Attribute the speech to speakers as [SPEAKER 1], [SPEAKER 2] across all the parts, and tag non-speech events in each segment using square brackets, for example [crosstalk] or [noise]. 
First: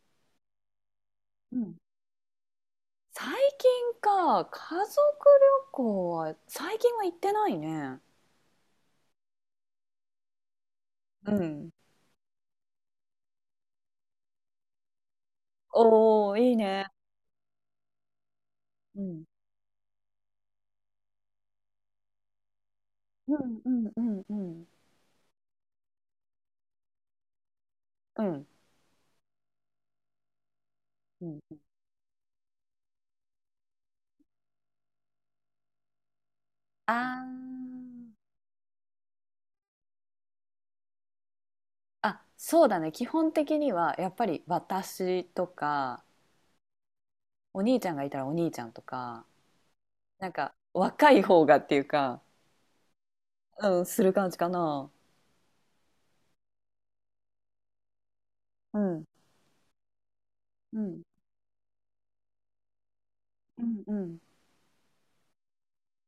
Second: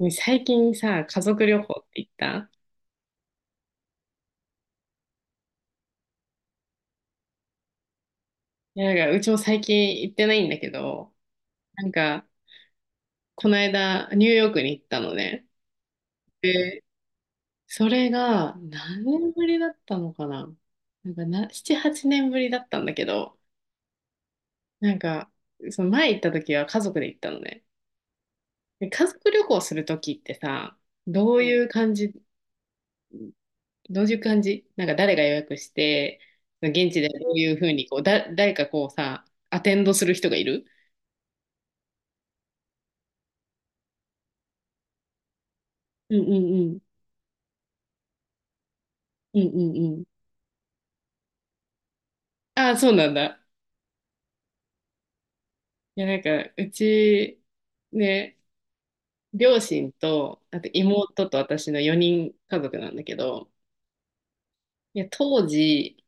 [SPEAKER 1] ね最近さ、家族
[SPEAKER 2] う
[SPEAKER 1] 旅
[SPEAKER 2] ん、
[SPEAKER 1] 行って行った？
[SPEAKER 2] 最近か、家族旅行は、最近は行ってないね。
[SPEAKER 1] いや、なんかうちも最近行ってないんだけど、
[SPEAKER 2] うん。
[SPEAKER 1] なんか、この間、ニューヨークに行ったのね。
[SPEAKER 2] おお、いい
[SPEAKER 1] で、
[SPEAKER 2] ね。
[SPEAKER 1] それが
[SPEAKER 2] う
[SPEAKER 1] 何
[SPEAKER 2] ん。
[SPEAKER 1] 年ぶりだったのかな？なんかな、7、8年ぶりだったんだけ
[SPEAKER 2] う
[SPEAKER 1] ど、
[SPEAKER 2] んうんうんうん。
[SPEAKER 1] なんか、その前行った時は家族で行ったのね。
[SPEAKER 2] うん。
[SPEAKER 1] で、家族旅行する時ってさ、
[SPEAKER 2] う
[SPEAKER 1] ど
[SPEAKER 2] ん。
[SPEAKER 1] ういう感じ、どういう感じ、なんか誰が予約して、現
[SPEAKER 2] あ
[SPEAKER 1] 地でどういうふうにこう、
[SPEAKER 2] ー
[SPEAKER 1] 誰かこうさ、アテンドする人がいる？
[SPEAKER 2] あ、そうだね。基本的には、やっぱり私とか、
[SPEAKER 1] うんうんうん。
[SPEAKER 2] お兄ちゃんがいたらお兄ちゃんとか、
[SPEAKER 1] うんうんうん。
[SPEAKER 2] なんか若い方がっていうか、
[SPEAKER 1] ああ、そうなんだ。
[SPEAKER 2] うん、する感じかな。
[SPEAKER 1] いや、なんか、うち、ね、
[SPEAKER 2] うん。
[SPEAKER 1] 両親と、あと
[SPEAKER 2] うん。
[SPEAKER 1] 妹と私の4人家族なんだけど、
[SPEAKER 2] うんうん。
[SPEAKER 1] いや、当時、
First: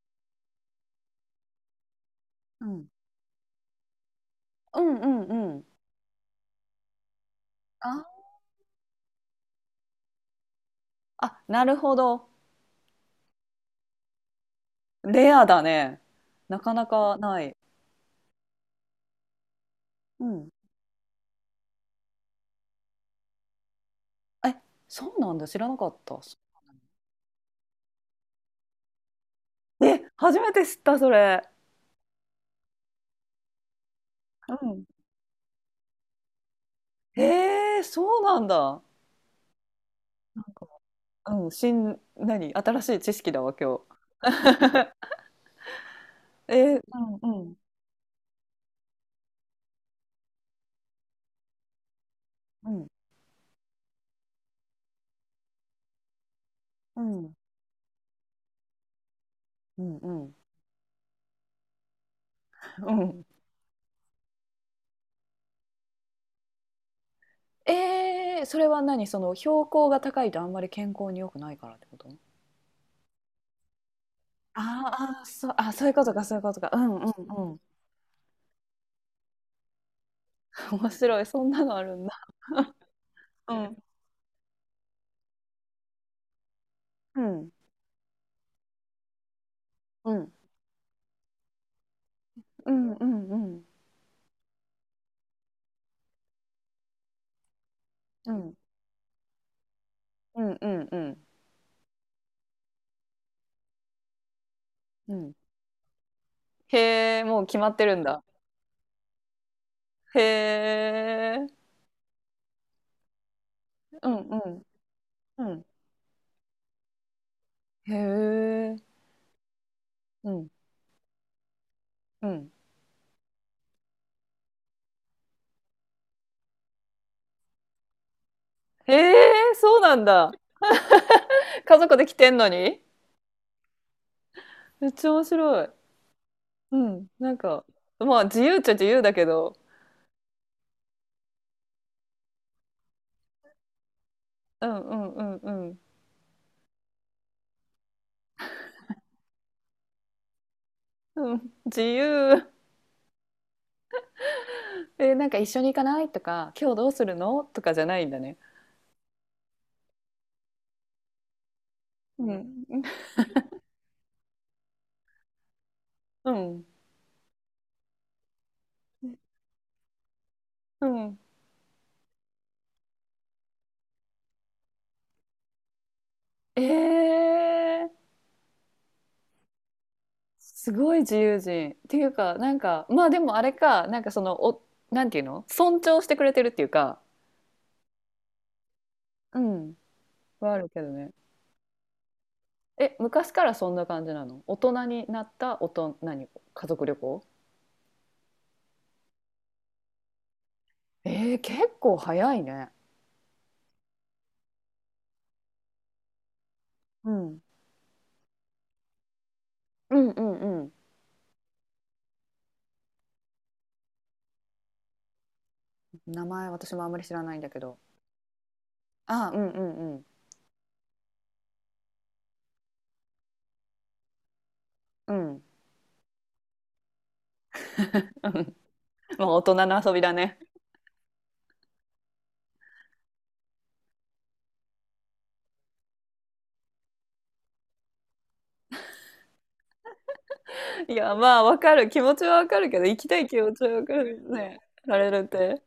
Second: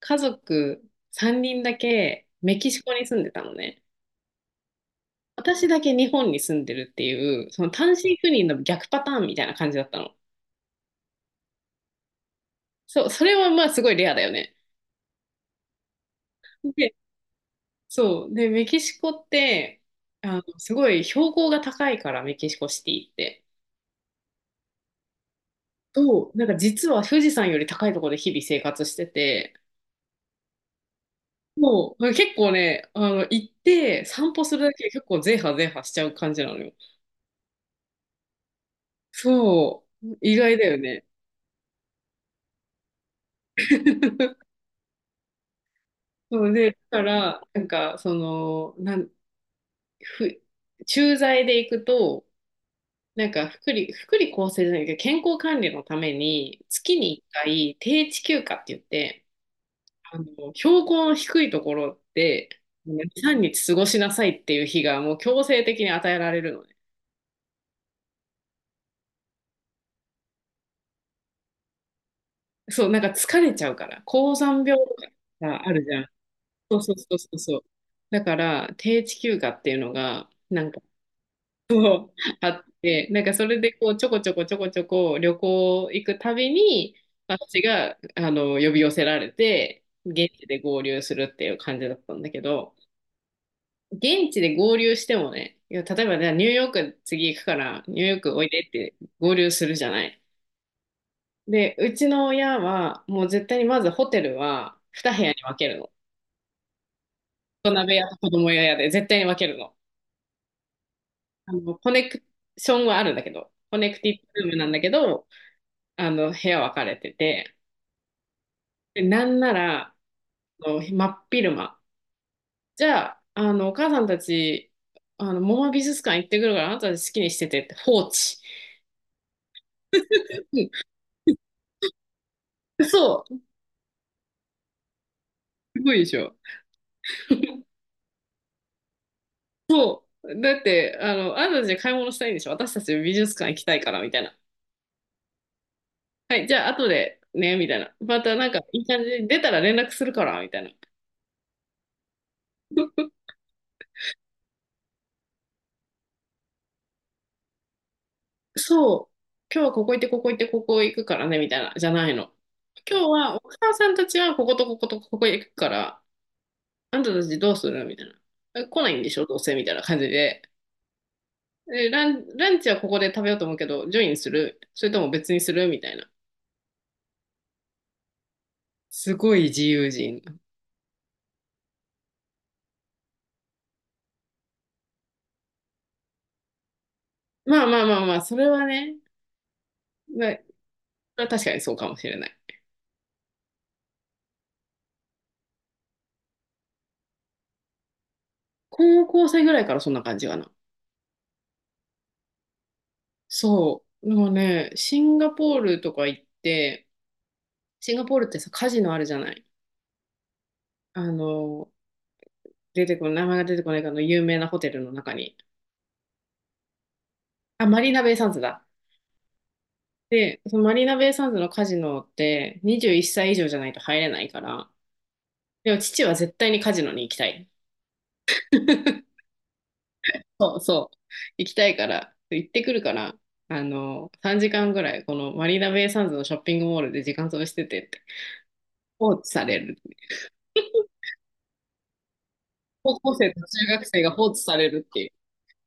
[SPEAKER 1] 家族3人だけメ
[SPEAKER 2] う
[SPEAKER 1] キシ
[SPEAKER 2] ん。
[SPEAKER 1] コに住んでたのね。
[SPEAKER 2] うんうんうん。
[SPEAKER 1] 私だけ日本に住んでるっていう、その単
[SPEAKER 2] あ、
[SPEAKER 1] 身赴任の逆パターンみたいな感じだったの。
[SPEAKER 2] あ、なるほど。
[SPEAKER 1] そう、それはまあすごいレアだよね。
[SPEAKER 2] レアだね。なかな
[SPEAKER 1] で、
[SPEAKER 2] かない。
[SPEAKER 1] そう。で、メキシコって、
[SPEAKER 2] うん。
[SPEAKER 1] すごい標高が高いから、メキシコシティって。
[SPEAKER 2] え、そうなんだ。知らなかった。
[SPEAKER 1] そう、なんか実は富士山より高いところで日々生活してて、
[SPEAKER 2] え、初めて知った、それ。
[SPEAKER 1] もう結構ね、行って散歩
[SPEAKER 2] う
[SPEAKER 1] するだけ
[SPEAKER 2] ん。
[SPEAKER 1] で結構ゼーハ派ゼーハしちゃう感じなのよ。
[SPEAKER 2] へえ、そうなんだ。
[SPEAKER 1] そう、意
[SPEAKER 2] なん
[SPEAKER 1] 外だ
[SPEAKER 2] か、
[SPEAKER 1] よね。
[SPEAKER 2] うん、新しい知識だわ、今日。
[SPEAKER 1] [laughs] そう
[SPEAKER 2] え
[SPEAKER 1] で、
[SPEAKER 2] ー、
[SPEAKER 1] だか
[SPEAKER 2] う
[SPEAKER 1] ら、
[SPEAKER 2] んうん
[SPEAKER 1] なんか、その、なん、ふ、駐在で行くと、
[SPEAKER 2] うん
[SPEAKER 1] なんか、福利厚生じゃないけど、健康管理のために、月
[SPEAKER 2] う
[SPEAKER 1] に1
[SPEAKER 2] ん
[SPEAKER 1] 回、定置休暇って言って、
[SPEAKER 2] う
[SPEAKER 1] あの、
[SPEAKER 2] ん
[SPEAKER 1] 標高の低いところで、
[SPEAKER 2] う
[SPEAKER 1] 2、
[SPEAKER 2] んうん。
[SPEAKER 1] 3日過ごしなさいっていう日がもう強制的に与えられるのね。
[SPEAKER 2] えー、それは何、その標高が高いとあんまり健康に良くないからってこと、
[SPEAKER 1] そう、なんか疲れちゃうから、高山病と
[SPEAKER 2] あ
[SPEAKER 1] か
[SPEAKER 2] ーあー、そう、
[SPEAKER 1] があ
[SPEAKER 2] あ、
[SPEAKER 1] る
[SPEAKER 2] そうい
[SPEAKER 1] じ
[SPEAKER 2] う
[SPEAKER 1] ゃ
[SPEAKER 2] こ
[SPEAKER 1] ん。
[SPEAKER 2] とか、そういうことか。
[SPEAKER 1] そ
[SPEAKER 2] う
[SPEAKER 1] うそ
[SPEAKER 2] ん
[SPEAKER 1] う
[SPEAKER 2] う
[SPEAKER 1] そうそう
[SPEAKER 2] んう
[SPEAKER 1] そ
[SPEAKER 2] ん。
[SPEAKER 1] う。だから、低地休暇っていうのが、なんか
[SPEAKER 2] 面白い、そんなのあるんだ。
[SPEAKER 1] あって、なんかそ
[SPEAKER 2] う
[SPEAKER 1] れで
[SPEAKER 2] ん
[SPEAKER 1] こう、ちょこちょこちょこちょこ旅行行くたびに、
[SPEAKER 2] うん
[SPEAKER 1] 私が、呼び寄せられて、
[SPEAKER 2] う
[SPEAKER 1] 現
[SPEAKER 2] ん
[SPEAKER 1] 地で合流するっていう感じだったんだけ
[SPEAKER 2] う
[SPEAKER 1] ど、
[SPEAKER 2] んうんうん。
[SPEAKER 1] 現地で合流してもね、いや例えばね、ニューヨーク次行くから、ニューヨー
[SPEAKER 2] う
[SPEAKER 1] クおい
[SPEAKER 2] ん。
[SPEAKER 1] でって合流するじゃない。
[SPEAKER 2] うんうんうん。
[SPEAKER 1] で、うちの親は、もう絶対にまずホテルは二
[SPEAKER 2] う
[SPEAKER 1] 部屋
[SPEAKER 2] ん。
[SPEAKER 1] に分けるの。
[SPEAKER 2] へえ、もう決ま
[SPEAKER 1] 大
[SPEAKER 2] っ
[SPEAKER 1] 人
[SPEAKER 2] て
[SPEAKER 1] 部
[SPEAKER 2] るん
[SPEAKER 1] 屋と
[SPEAKER 2] だ。
[SPEAKER 1] 子供部屋で絶対に分けるの。
[SPEAKER 2] へえ。
[SPEAKER 1] コネクションはあるんだけど、コネク
[SPEAKER 2] う
[SPEAKER 1] テ
[SPEAKER 2] ん
[SPEAKER 1] ィ
[SPEAKER 2] う
[SPEAKER 1] ブルームな
[SPEAKER 2] ん
[SPEAKER 1] んだけど、
[SPEAKER 2] うん。
[SPEAKER 1] 部屋分かれてて、
[SPEAKER 2] へえ。
[SPEAKER 1] で、なんなら、
[SPEAKER 2] うん
[SPEAKER 1] あの真っ昼間。
[SPEAKER 2] うん。
[SPEAKER 1] じゃあ、お母さんたち、モマ美術館行ってくるから、あなたたち好きにしててって放置。
[SPEAKER 2] へえ、そうなんだ。
[SPEAKER 1] う
[SPEAKER 2] 家族で来てんのに？
[SPEAKER 1] ん、そう。
[SPEAKER 2] めっちゃ面白い。
[SPEAKER 1] すごいでしょ。
[SPEAKER 2] うん、なんか、まあ、自由っちゃ自由だけど。
[SPEAKER 1] だって、あなたたち買い物したいんでしょ。私たち美術館行きたいから、みたいな。
[SPEAKER 2] うんうんうんうん。
[SPEAKER 1] はい、じゃあ後でね、みたいな。またなんかいい感じに出たら連絡するから、みたいな。
[SPEAKER 2] うん、自由。え、なんか一緒に行かない？とか、今日どうするの？とかじゃないんだね。
[SPEAKER 1] そう、今日はここ行って、ここ行って、ここ行くからね、みたいな、じゃない
[SPEAKER 2] う
[SPEAKER 1] の。
[SPEAKER 2] ん。
[SPEAKER 1] 今日はお母さんたちはこことこことここ行くから、
[SPEAKER 2] うん。
[SPEAKER 1] あんたたちどうするみたいな。来ないんでしょ、どうせみたいな感じで。
[SPEAKER 2] うん。
[SPEAKER 1] えラン、ランチはここで食べようと思うけど、ジョインするそれとも別にするみたいな。
[SPEAKER 2] ええ。
[SPEAKER 1] すごい自由人。
[SPEAKER 2] すごい自由人っていうか、なんかまあでもあれか、なんかそのお、なんていうの、尊重してくれてるっていうか、
[SPEAKER 1] まあまあまあまあ、それはね、
[SPEAKER 2] うん、
[SPEAKER 1] ま
[SPEAKER 2] はあるけどね。
[SPEAKER 1] あ確かにそうかもしれない。
[SPEAKER 2] え、昔からそんな感じなの？大人になった大人、何、家族旅行。
[SPEAKER 1] 高校生ぐらいからそんな感じかな。
[SPEAKER 2] えー、結構早いね、
[SPEAKER 1] そう。でもね、シンガポールとか行って、
[SPEAKER 2] うん、
[SPEAKER 1] シンガポールってさ、カジノあるじゃない。
[SPEAKER 2] うんうんうん。
[SPEAKER 1] あの、名前が出てこないかの有名なホテルの中に。
[SPEAKER 2] 名前私もあんまり知らないんだけ
[SPEAKER 1] あ、
[SPEAKER 2] ど。
[SPEAKER 1] マリーナベイサンズだ。
[SPEAKER 2] あ、うんうんうん。
[SPEAKER 1] で、そのマリーナベイサンズのカジノって21歳以上じゃないと入れないから、
[SPEAKER 2] うん、
[SPEAKER 1] でも父は絶対にカジノに行きたい。
[SPEAKER 2] まあ大人の遊びだね。
[SPEAKER 1] そうそう。行きたいから、行ってくるから、3時間ぐらい、このマリーナベイサンズのショッピングモールで時間潰しててって放置される。
[SPEAKER 2] [laughs] いや、まあわかる、気持ちはわかるけど。
[SPEAKER 1] 高
[SPEAKER 2] 行き
[SPEAKER 1] 校
[SPEAKER 2] たい
[SPEAKER 1] 生と
[SPEAKER 2] 気持ち
[SPEAKER 1] 中
[SPEAKER 2] は
[SPEAKER 1] 学
[SPEAKER 2] わか
[SPEAKER 1] 生が
[SPEAKER 2] る
[SPEAKER 1] 放置さ
[SPEAKER 2] ね。
[SPEAKER 1] れるっ
[SPEAKER 2] ら、 [laughs]
[SPEAKER 1] ていう。
[SPEAKER 2] れるって、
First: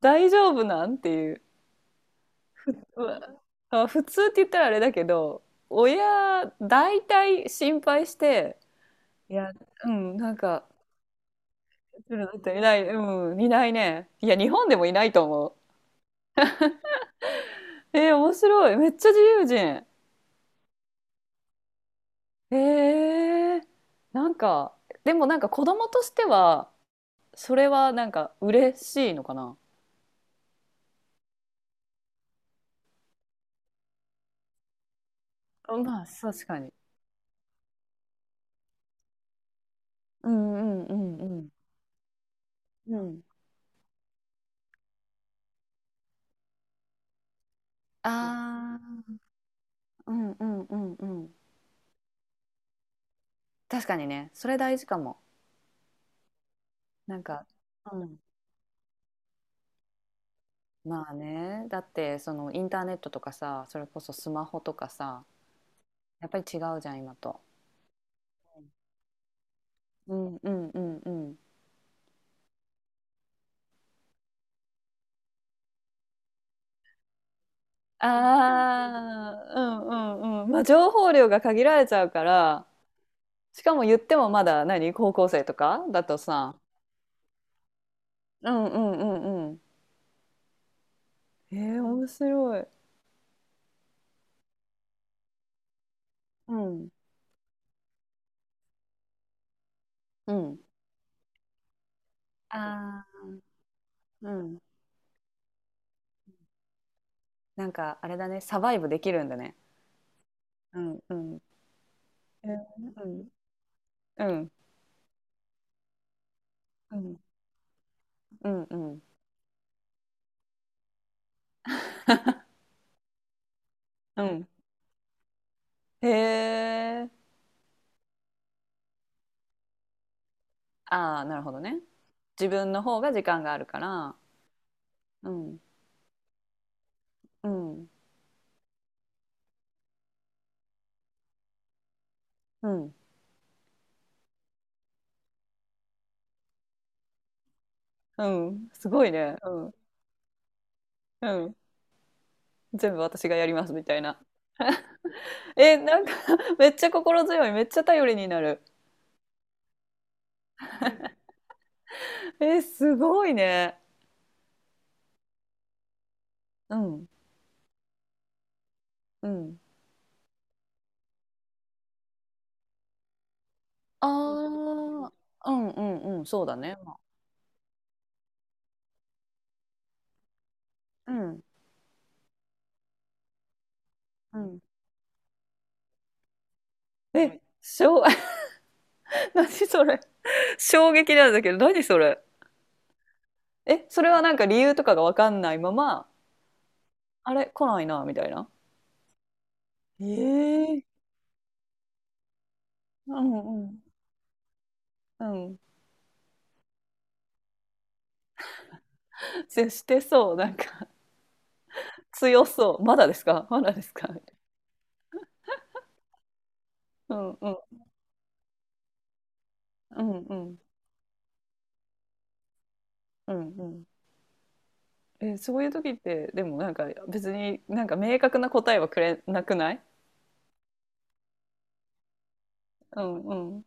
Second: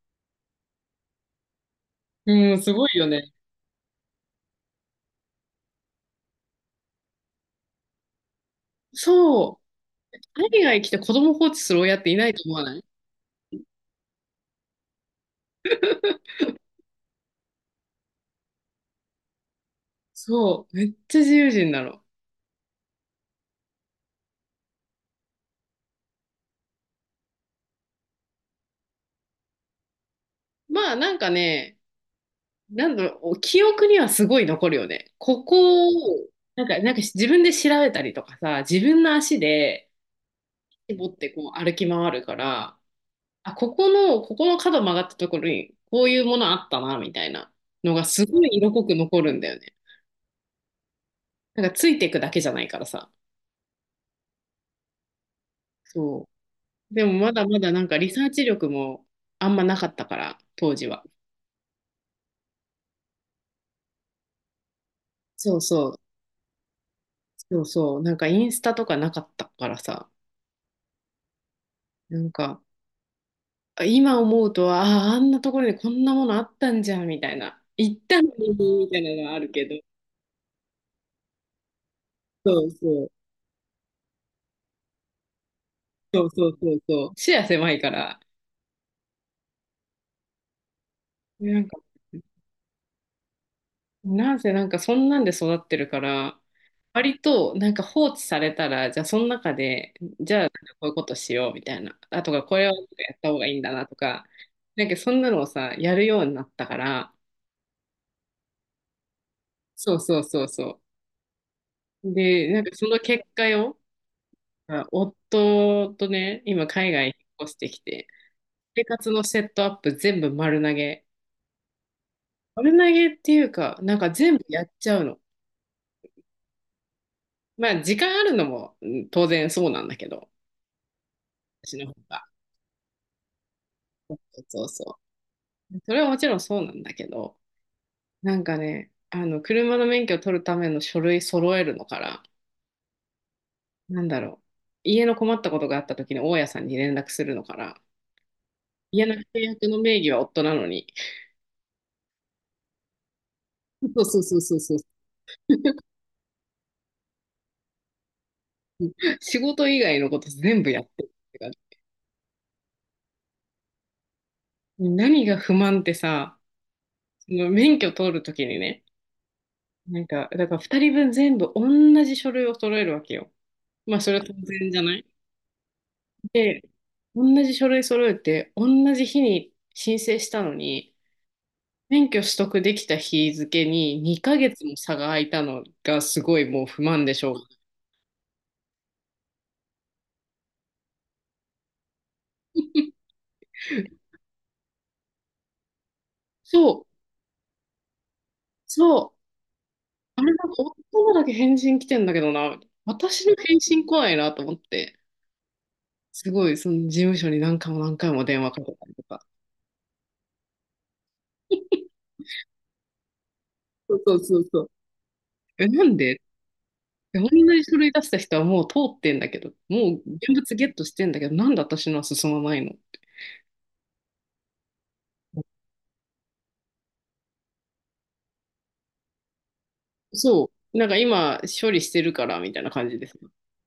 [SPEAKER 2] 大丈夫なんっていう。
[SPEAKER 1] うん、すごい
[SPEAKER 2] う
[SPEAKER 1] よ
[SPEAKER 2] わ、
[SPEAKER 1] ね。
[SPEAKER 2] あ普通って言ったらあれだけど、親大体心配して。いや、
[SPEAKER 1] そう。
[SPEAKER 2] うん、なん
[SPEAKER 1] 海
[SPEAKER 2] か、
[SPEAKER 1] 外来て子供放置する親ってい
[SPEAKER 2] うる
[SPEAKER 1] な
[SPEAKER 2] だ
[SPEAKER 1] い
[SPEAKER 2] っ
[SPEAKER 1] と思
[SPEAKER 2] てい
[SPEAKER 1] わな
[SPEAKER 2] な
[SPEAKER 1] い？
[SPEAKER 2] い、うん、いないね。いや日本でもいないと思う。えー、面白い、めっちゃ自由人。
[SPEAKER 1] そう。めっちゃ自由人なの。
[SPEAKER 2] えー、なんか、でもなんか子供としては、それはなんか嬉しいのかな。
[SPEAKER 1] まあなんかね、なんだろう、記憶にはすごい残るよね。こ
[SPEAKER 2] あ、
[SPEAKER 1] こ
[SPEAKER 2] まあ
[SPEAKER 1] を、
[SPEAKER 2] 確かに。
[SPEAKER 1] なんか自分で調べたりとかさ、自分の足で
[SPEAKER 2] うんうんう
[SPEAKER 1] 持っ
[SPEAKER 2] ん
[SPEAKER 1] て
[SPEAKER 2] うん。
[SPEAKER 1] こう歩き回るから、
[SPEAKER 2] うん。
[SPEAKER 1] あ、ここの角曲がったところに、こういうものあったな、みたいなのがすごい色濃く
[SPEAKER 2] ああ
[SPEAKER 1] 残るんだよね。
[SPEAKER 2] ー、うんうんうんうん。
[SPEAKER 1] なんかついていくだけじゃないからさ。
[SPEAKER 2] 確かにね、それ大事かも。
[SPEAKER 1] そう。でも
[SPEAKER 2] なん
[SPEAKER 1] まだ
[SPEAKER 2] か、
[SPEAKER 1] まだなん
[SPEAKER 2] う
[SPEAKER 1] かリ
[SPEAKER 2] ん。
[SPEAKER 1] サーチ力もあんまなかったから、当時は。
[SPEAKER 2] まあね、だってそのインターネットとかさ、それこそスマホとかさ、
[SPEAKER 1] そうそう、
[SPEAKER 2] やっぱり違うじゃん、今と。
[SPEAKER 1] そうそう。なんかインスタとかなかったからさ、
[SPEAKER 2] うんうんうんうん。
[SPEAKER 1] なんかあ今思うとは、ああ、あんなところにこんなものあったんじゃんみたいな。行ったのにみたいなのはあ
[SPEAKER 2] あ
[SPEAKER 1] る
[SPEAKER 2] あ、う
[SPEAKER 1] けど。
[SPEAKER 2] んうんうん。まあ情報量が限られちゃうか
[SPEAKER 1] そ
[SPEAKER 2] ら、
[SPEAKER 1] うそう、
[SPEAKER 2] しかも言ってもまだ何、高校生とかだと
[SPEAKER 1] そうそう
[SPEAKER 2] さ、
[SPEAKER 1] そうそう。視野狭いから。
[SPEAKER 2] うんうんうんうん。
[SPEAKER 1] なんか
[SPEAKER 2] えー、面白い。
[SPEAKER 1] なんせなんかそんなんで育ってるから、
[SPEAKER 2] うん。
[SPEAKER 1] 割となんか放置されたら、じゃあその中で、
[SPEAKER 2] う
[SPEAKER 1] じゃあなんか
[SPEAKER 2] ん。
[SPEAKER 1] こういうことしようみたいな、あとかこれをや
[SPEAKER 2] あ
[SPEAKER 1] っ
[SPEAKER 2] あ、
[SPEAKER 1] た方がいいんだなとか、
[SPEAKER 2] うん。
[SPEAKER 1] なんかそんなのをさ、やるようになったから、
[SPEAKER 2] なんかあれだね、サバイブできるんだね。
[SPEAKER 1] そうそうそうそ
[SPEAKER 2] うんうん。
[SPEAKER 1] う。
[SPEAKER 2] えー
[SPEAKER 1] で、なんかその結果よ、
[SPEAKER 2] うんうん
[SPEAKER 1] あ夫とね、今海
[SPEAKER 2] う
[SPEAKER 1] 外に
[SPEAKER 2] ん
[SPEAKER 1] 引っ越してきて、
[SPEAKER 2] う
[SPEAKER 1] 生
[SPEAKER 2] ん
[SPEAKER 1] 活のセットアップ全部丸投げ。丸投げっていうか、なんか
[SPEAKER 2] う
[SPEAKER 1] 全部
[SPEAKER 2] ん。
[SPEAKER 1] やっちゃうの。
[SPEAKER 2] へえ。
[SPEAKER 1] まあ時間あるのも、うん、当然そうなんだけど、
[SPEAKER 2] ああ、なるほど
[SPEAKER 1] 私
[SPEAKER 2] ね。
[SPEAKER 1] の方が。
[SPEAKER 2] 自分の方が時間があるから、
[SPEAKER 1] そうそ
[SPEAKER 2] うん、
[SPEAKER 1] う。それはもちろんそうなんだけど、
[SPEAKER 2] うん、
[SPEAKER 1] なんかね、車の免許を取るための書類揃えるのから、
[SPEAKER 2] うん、
[SPEAKER 1] なんだろう、家の困ったことがあった時に大家さんに連絡するのから、
[SPEAKER 2] うん、す
[SPEAKER 1] 家
[SPEAKER 2] ごい
[SPEAKER 1] の契
[SPEAKER 2] ね。う
[SPEAKER 1] 約
[SPEAKER 2] ん、
[SPEAKER 1] の名義は夫なのに、
[SPEAKER 2] うん。全部私がやりますみた
[SPEAKER 1] そ
[SPEAKER 2] い
[SPEAKER 1] うそ
[SPEAKER 2] な。
[SPEAKER 1] うそうそうそう、
[SPEAKER 2] え、なんか [laughs] めっちゃ心強い。めっちゃ頼りになる。
[SPEAKER 1] 仕事以外のこと全部やってるって感じ。
[SPEAKER 2] え、すごいね。
[SPEAKER 1] 何が不満ってさ、
[SPEAKER 2] うん、
[SPEAKER 1] その免許取る時にね、
[SPEAKER 2] うん。
[SPEAKER 1] なんか、だから2人分全部同じ書類を揃えるわけよ。まあ、それは当然
[SPEAKER 2] あ
[SPEAKER 1] じゃない？
[SPEAKER 2] あ、うんうんうん、そうだ
[SPEAKER 1] で、
[SPEAKER 2] ね。
[SPEAKER 1] 同じ書類揃えて、同じ日に申請したのに、
[SPEAKER 2] うん、
[SPEAKER 1] 免許取得できた日付に2
[SPEAKER 2] う
[SPEAKER 1] ヶ
[SPEAKER 2] ん。
[SPEAKER 1] 月も差が空いたのがすごいもう不満でしょ
[SPEAKER 2] え、
[SPEAKER 1] う。
[SPEAKER 2] しょう、[laughs] 何それ。衝撃なんだけど、何それ。え、それはなんか理由とかがわかんないまま、
[SPEAKER 1] そう、
[SPEAKER 2] あれ、来ないな、みたいな。
[SPEAKER 1] そう、あれなんか
[SPEAKER 2] ええ、
[SPEAKER 1] 夫のだけ返信来てんだけどな、
[SPEAKER 2] う
[SPEAKER 1] 私の返
[SPEAKER 2] んうん。
[SPEAKER 1] 信来ないなと思って、
[SPEAKER 2] うん。
[SPEAKER 1] すごいその事務所に何回も何回も電話かけたりとか。
[SPEAKER 2] 接してそう。なんか、[laughs] 強そう。まだですか [laughs] まだです
[SPEAKER 1] そう
[SPEAKER 2] か
[SPEAKER 1] そ
[SPEAKER 2] [laughs]
[SPEAKER 1] うそうそう。え、なんで
[SPEAKER 2] う
[SPEAKER 1] 同
[SPEAKER 2] んうん。
[SPEAKER 1] じ書類出した人はもう通ってんだけど、も
[SPEAKER 2] う
[SPEAKER 1] う
[SPEAKER 2] ん
[SPEAKER 1] 現
[SPEAKER 2] う
[SPEAKER 1] 物
[SPEAKER 2] ん。
[SPEAKER 1] ゲットしてんだけど、なんで私のは進まないの？
[SPEAKER 2] うんうん。え、そういう時って、でもなんか別になんか明確な答えはくれなくない？
[SPEAKER 1] そう。なんか今、処理してるから、みたいな感
[SPEAKER 2] [laughs]
[SPEAKER 1] じ
[SPEAKER 2] う
[SPEAKER 1] で
[SPEAKER 2] ん
[SPEAKER 1] すね。
[SPEAKER 2] うん。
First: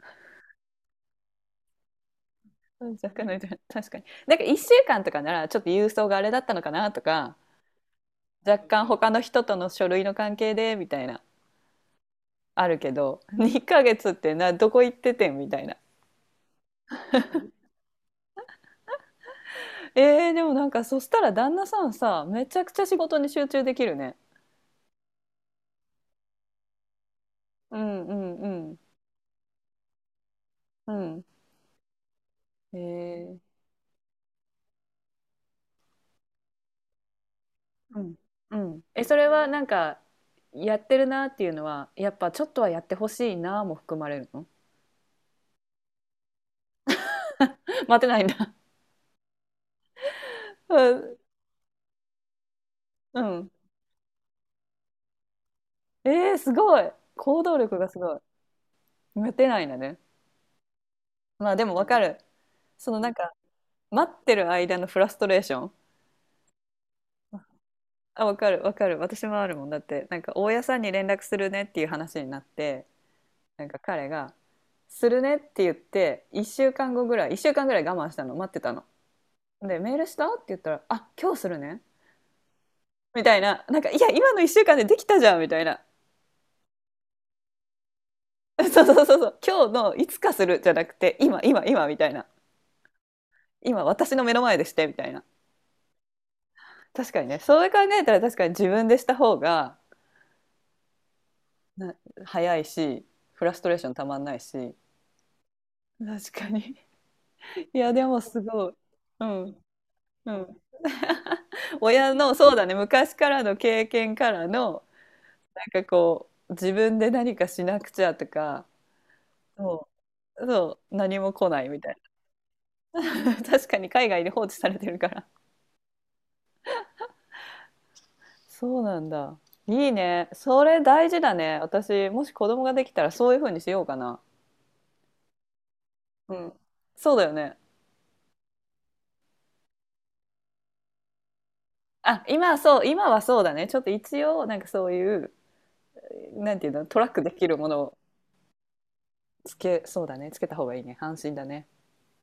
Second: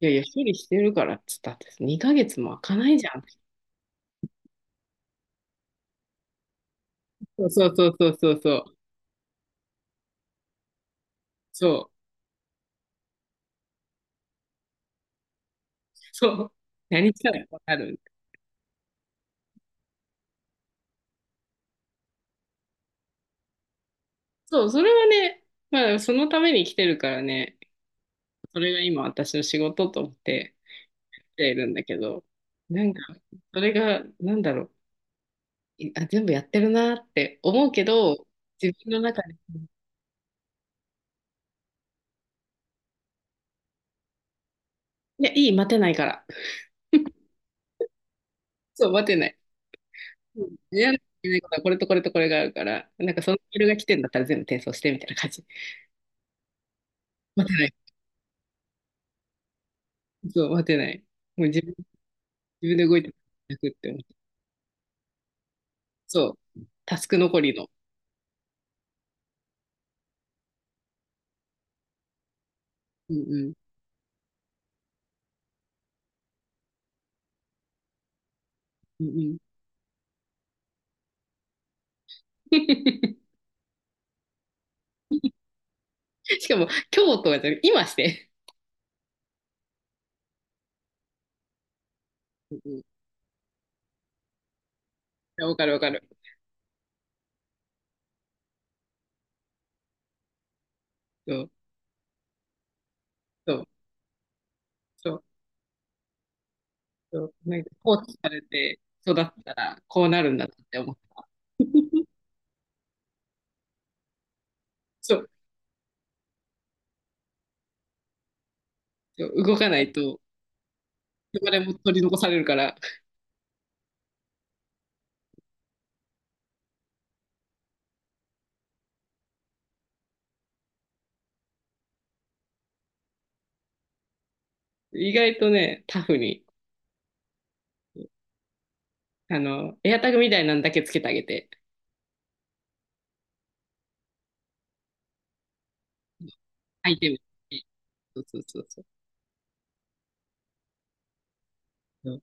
[SPEAKER 1] いやいや、処理してるからっつったって、2ヶ月も開かないじ
[SPEAKER 2] 若
[SPEAKER 1] ゃん。
[SPEAKER 2] 干の [laughs] 確かに。なんか1週間とかならちょっと郵送があれだったのかなとか、
[SPEAKER 1] そうそうそうそうそうそ
[SPEAKER 2] 若
[SPEAKER 1] う。
[SPEAKER 2] 干他の人との書類の関係でみたいな、
[SPEAKER 1] そう。
[SPEAKER 2] あるけど、[laughs] 2ヶ月ってな、どこ行っててんみたいな。
[SPEAKER 1] そう。何したらわかる？
[SPEAKER 2] [laughs] えー、でもなんかそしたら旦那さんさ、めちゃくちゃ仕事に集中できるね。
[SPEAKER 1] そう、それはね、まあ、そのために来てるからね、
[SPEAKER 2] うんうんう
[SPEAKER 1] それ
[SPEAKER 2] ん。
[SPEAKER 1] が今私の仕事と思って
[SPEAKER 2] うん。
[SPEAKER 1] 来ているんだけど、
[SPEAKER 2] へ
[SPEAKER 1] なんか、
[SPEAKER 2] え。
[SPEAKER 1] それが、なんだろう、全部やってるなって思うけ
[SPEAKER 2] うん。
[SPEAKER 1] ど、
[SPEAKER 2] う
[SPEAKER 1] 自
[SPEAKER 2] ん。
[SPEAKER 1] 分の
[SPEAKER 2] え、そ
[SPEAKER 1] 中
[SPEAKER 2] れ
[SPEAKER 1] で、
[SPEAKER 2] はなんか、やってるなっていうのは、やっぱちょっとはやってほしいなも含まれるの？
[SPEAKER 1] いや、いい、待てないから。
[SPEAKER 2] [laughs] 待てないんだ。
[SPEAKER 1] そう、待てない。うん。やら
[SPEAKER 2] う
[SPEAKER 1] なきゃ
[SPEAKER 2] ん
[SPEAKER 1] いけないことはこれとこれとこれがあるから、なんか
[SPEAKER 2] う
[SPEAKER 1] その
[SPEAKER 2] ん。
[SPEAKER 1] メールが来てんだったら全部転送してみたいな感じ。
[SPEAKER 2] えー、すごい。行
[SPEAKER 1] 待て
[SPEAKER 2] 動
[SPEAKER 1] な
[SPEAKER 2] 力が
[SPEAKER 1] い。
[SPEAKER 2] すごい。待てないんだね。
[SPEAKER 1] そう、待てない。もう
[SPEAKER 2] まあでもわかる。
[SPEAKER 1] 自分で
[SPEAKER 2] そ
[SPEAKER 1] 動
[SPEAKER 2] の
[SPEAKER 1] いて
[SPEAKER 2] なんか、
[SPEAKER 1] なくって思っ
[SPEAKER 2] 待
[SPEAKER 1] て。
[SPEAKER 2] ってる間のフラストレーション。
[SPEAKER 1] そう。タスク残りの。
[SPEAKER 2] あ、わかるわかる。私もあるもん。だって、なんか大家さんに連絡するねっていう話になって、
[SPEAKER 1] うんうん。
[SPEAKER 2] なんか彼が、するねって言って、1週間後ぐらい、1週間ぐらい我慢したの、待ってたの。
[SPEAKER 1] うんうん。
[SPEAKER 2] で、メールしたって言ったら、あ、今日するね。み
[SPEAKER 1] [laughs]
[SPEAKER 2] たいな、なんか、いや、今の1週間でできたじゃん、みたいな。
[SPEAKER 1] しかも、今日とかじゃなくて今して。
[SPEAKER 2] [laughs]。そうそうそうそう、今日のいつかするじゃなくて、今、今、今、みたいな。
[SPEAKER 1] うんうん。い
[SPEAKER 2] 今、私の目の前でして、みたいな。
[SPEAKER 1] やわかるわかる。
[SPEAKER 2] 確かにね、そう考えたら確かに自分でした方が
[SPEAKER 1] そう、
[SPEAKER 2] 早いし、フ
[SPEAKER 1] そ
[SPEAKER 2] ラス
[SPEAKER 1] う、
[SPEAKER 2] トレーションたまんないし。
[SPEAKER 1] そう、
[SPEAKER 2] 確かに。
[SPEAKER 1] そう。なんか、
[SPEAKER 2] い
[SPEAKER 1] 放
[SPEAKER 2] や、で
[SPEAKER 1] 置
[SPEAKER 2] も
[SPEAKER 1] され
[SPEAKER 2] すごい。
[SPEAKER 1] て育っ
[SPEAKER 2] う
[SPEAKER 1] た
[SPEAKER 2] ん。
[SPEAKER 1] ら、こうなる
[SPEAKER 2] う
[SPEAKER 1] んだなっ
[SPEAKER 2] ん。
[SPEAKER 1] て思った。
[SPEAKER 2] 親の、そうだね、昔からの経験からの、
[SPEAKER 1] そう、
[SPEAKER 2] なんかこう、自分で何かしなくちゃとか、
[SPEAKER 1] そう動かな
[SPEAKER 2] そ
[SPEAKER 1] いと、
[SPEAKER 2] う。そう、何も
[SPEAKER 1] 生
[SPEAKER 2] 来
[SPEAKER 1] まれ
[SPEAKER 2] ない
[SPEAKER 1] も
[SPEAKER 2] みた
[SPEAKER 1] 取
[SPEAKER 2] い
[SPEAKER 1] り残されるから、
[SPEAKER 2] な。[laughs] 確かに海外で放置されてるから。そうなんだ。いいね。それ大事だね。私、もし子供ができたらそういう風にしようかな。
[SPEAKER 1] 意外とね、タフ
[SPEAKER 2] う
[SPEAKER 1] に。
[SPEAKER 2] ん。そうだよね。
[SPEAKER 1] エアタグみたいなんだけつけてあげて、
[SPEAKER 2] あ、今はそう、今はそうだね。ちょっと一応、なんかそういう、なんていうの、
[SPEAKER 1] 相手
[SPEAKER 2] トラ
[SPEAKER 1] テ
[SPEAKER 2] ッ
[SPEAKER 1] ム
[SPEAKER 2] クできるものを
[SPEAKER 1] そうそうそうそ
[SPEAKER 2] つけ、そうだね。つけた方がいいね。安心だね。
[SPEAKER 1] う。